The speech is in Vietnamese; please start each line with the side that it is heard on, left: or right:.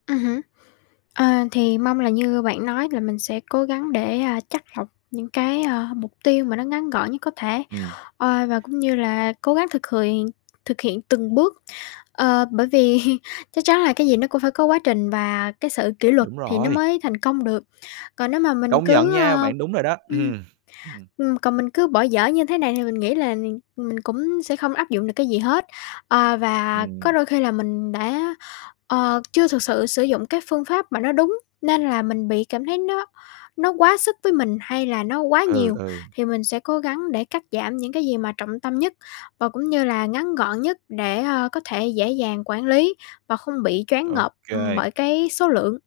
left: Ừm hứm, ờ, thì mong là như bạn nói là mình sẽ cố gắng để, à, chắt lọc những cái, à, mục tiêu mà nó ngắn gọn nhất có thể,
right: Ừm.
left: ờ, và cũng như là cố gắng thực khiện thực hiện từng bước, ờ, bởi vì chắc chắn là cái gì nó cũng phải có quá trình và cái sự kỉ luật
right: Đúng
left: thì nó
right: rồi.
left: mới thành công được, còn nếu mà mình
right: Công nhận
left: cứ,
right: nha,
left: ơ
right: bạn đúng rồi đó,
left: ưm,
right: ừm, ừm.
left: ừm, còn mình cứ bỏ dở như thế này thì mình nghĩ là mình mình cũng sẽ không áp dụng được cái gì hết. Ờ, và có
right: Ừm.
left: đôi khi là mình đã, ờ, chưa thực sự sử dụng cái phương pháp mà nó đúng, nên là mình bị cảm thấy nó nó quá sức với mình hay là nó quá
right: Ừ,
left: nhiều,
right: ừ.
left: thì mình sẽ cố gắng để cắt giảm những cái gì mà trọng tâm nhất và cũng như là ngắn gọn nhất để, ơ, có thể dễ dàng quản lý và không bị choáng
right: Ô
left: ngợp, ừm,
right: kê.
left: bởi cái số lượng.